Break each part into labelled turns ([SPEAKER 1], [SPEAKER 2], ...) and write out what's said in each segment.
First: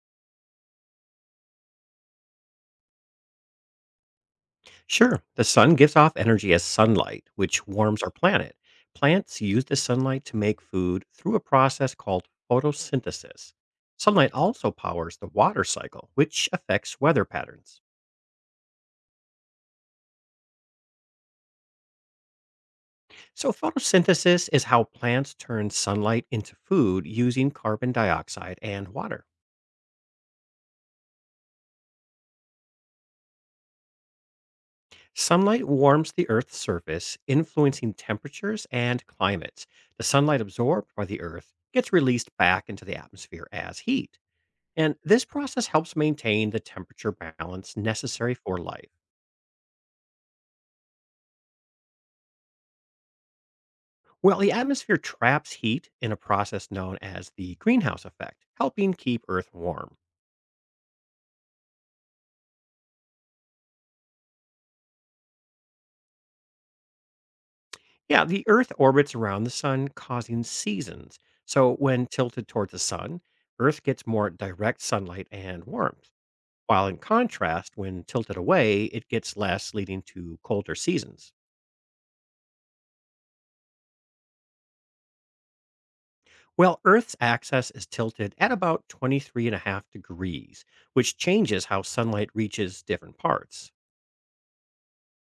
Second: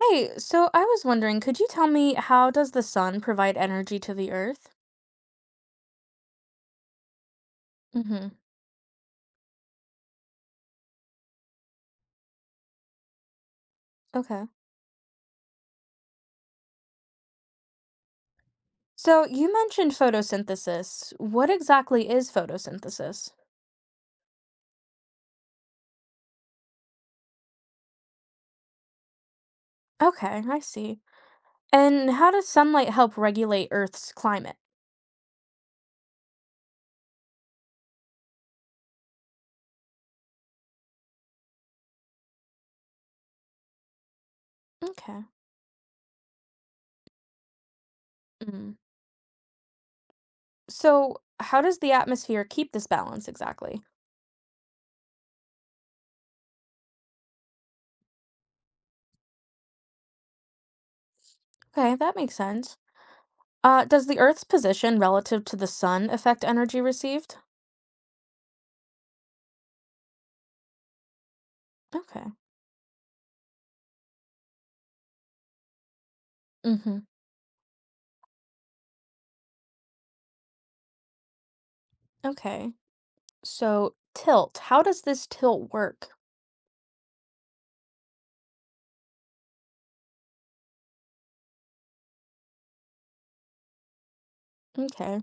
[SPEAKER 1] Hey, so I was wondering, could you tell me how does the sun provide energy to the earth?
[SPEAKER 2] Sure, the sun gives off energy as sunlight, which warms our
[SPEAKER 1] Mm-hmm.
[SPEAKER 2] planet. Plants use the sunlight to make food through a process called photosynthesis. Sunlight
[SPEAKER 1] Okay.
[SPEAKER 2] also powers the water cycle, which affects weather patterns.
[SPEAKER 1] So you mentioned photosynthesis. What exactly is photosynthesis?
[SPEAKER 2] So, photosynthesis is how plants turn sunlight into food using carbon dioxide and water.
[SPEAKER 1] Okay, I see. And how does sunlight help regulate Earth's climate?
[SPEAKER 2] Sunlight warms the Earth's surface, influencing temperatures and climates. The sunlight absorbed by the Earth gets released back into the atmosphere as heat. And
[SPEAKER 1] Okay.
[SPEAKER 2] this process helps maintain the temperature balance necessary for
[SPEAKER 1] Mm.
[SPEAKER 2] life.
[SPEAKER 1] So how does the atmosphere keep this balance exactly?
[SPEAKER 2] Well, the atmosphere traps heat in a process known as the greenhouse effect, helping keep Earth warm.
[SPEAKER 1] Okay, that makes sense. Does the Earth's position relative to the sun affect energy received?
[SPEAKER 2] Yeah, the Earth orbits around the sun, causing seasons. So, when
[SPEAKER 1] Okay.
[SPEAKER 2] tilted toward the sun, Earth gets more direct sunlight and warmth, while in
[SPEAKER 1] Mm-hmm.
[SPEAKER 2] contrast, when tilted away, it gets less, leading to colder seasons.
[SPEAKER 1] Okay. So tilt, how does this tilt work?
[SPEAKER 2] Well, Earth's axis is tilted at about 23.5 degrees, which changes how sunlight reaches different parts.
[SPEAKER 1] Okay.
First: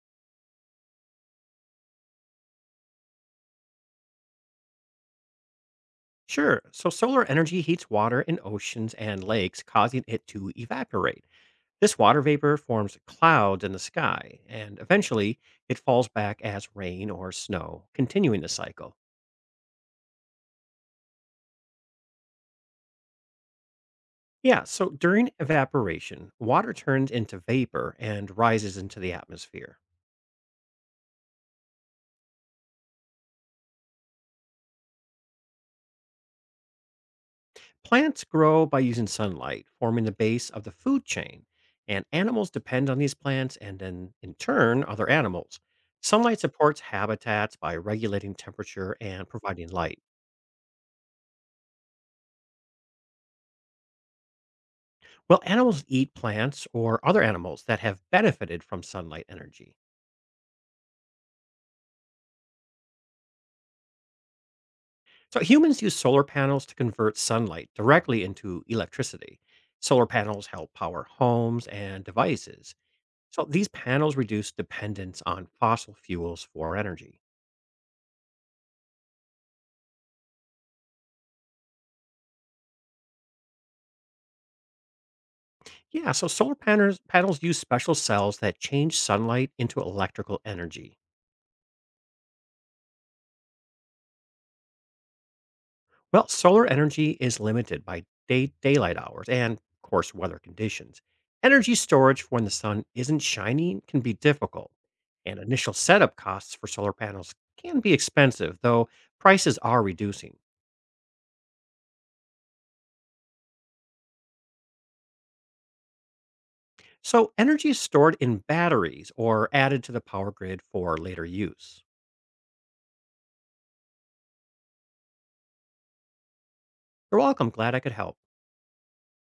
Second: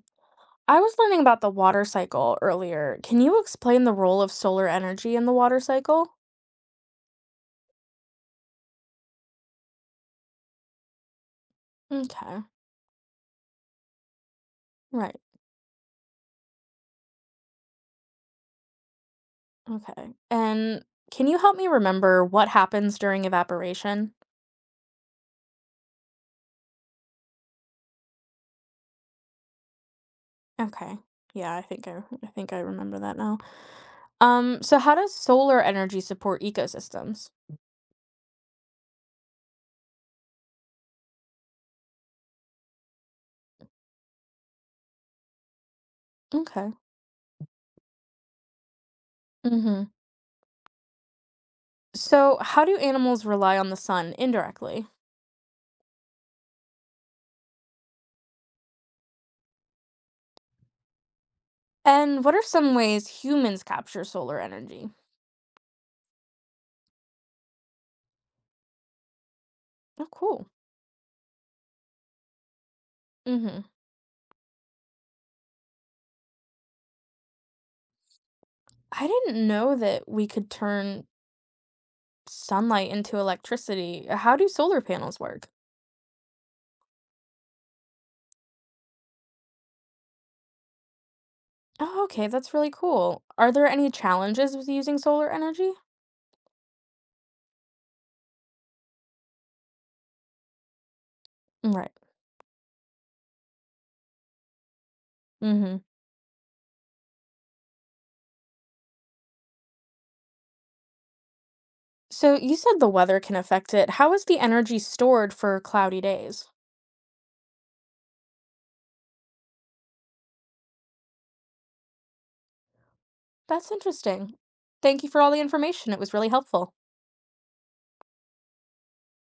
[SPEAKER 1] I was learning about the water cycle earlier. Can you explain the role of solar energy in the water cycle?
[SPEAKER 2] Sure, so solar energy heats water in oceans and lakes, causing it to evaporate. This water
[SPEAKER 1] Okay.
[SPEAKER 2] vapor forms clouds in the sky, and
[SPEAKER 1] Right.
[SPEAKER 2] eventually it falls back as rain or snow, continuing the cycle.
[SPEAKER 1] Okay. And can you help me remember what happens during evaporation?
[SPEAKER 2] Yeah, so during evaporation, water turns into vapor and rises into the atmosphere.
[SPEAKER 1] Okay. Yeah, I think I remember that now. So how does solar energy support ecosystems?
[SPEAKER 2] Plants grow by using sunlight, forming the base of the food chain, and animals depend on these plants and then, in turn, other animals. Sunlight
[SPEAKER 1] Okay.
[SPEAKER 2] supports habitats by regulating temperature and providing
[SPEAKER 1] Mm-hmm.
[SPEAKER 2] light.
[SPEAKER 1] So how do animals rely on the sun indirectly?
[SPEAKER 2] Well, animals eat plants or other animals that have benefited from sunlight energy.
[SPEAKER 1] And what are some ways humans capture solar energy?
[SPEAKER 2] So, humans use solar panels to convert sunlight directly into electricity.
[SPEAKER 1] Oh,
[SPEAKER 2] Solar
[SPEAKER 1] cool.
[SPEAKER 2] panels help power homes and devices. So,
[SPEAKER 1] Mm-hmm.
[SPEAKER 2] these panels reduce dependence on fossil fuels for energy.
[SPEAKER 1] I didn't know that we could turn sunlight into electricity. How do solar panels work?
[SPEAKER 2] Yeah, so solar panels panels use special cells that change sunlight into electrical energy.
[SPEAKER 1] Oh, okay, that's really cool. Are there any challenges with using solar energy?
[SPEAKER 2] Well, solar energy is limited by daylight hours and, of course, weather conditions. Energy
[SPEAKER 1] Right.
[SPEAKER 2] storage when the sun isn't shining can be difficult, and initial
[SPEAKER 1] Mm-hmm.
[SPEAKER 2] setup costs for solar panels can be expensive, though prices are reducing.
[SPEAKER 1] So you said the weather can affect it. How is the energy stored for cloudy days?
[SPEAKER 2] So, energy is stored in batteries or added to the power grid for later use.
[SPEAKER 1] That's interesting. Thank you for all the information. It was really helpful.
[SPEAKER 2] You're welcome. Glad I could help.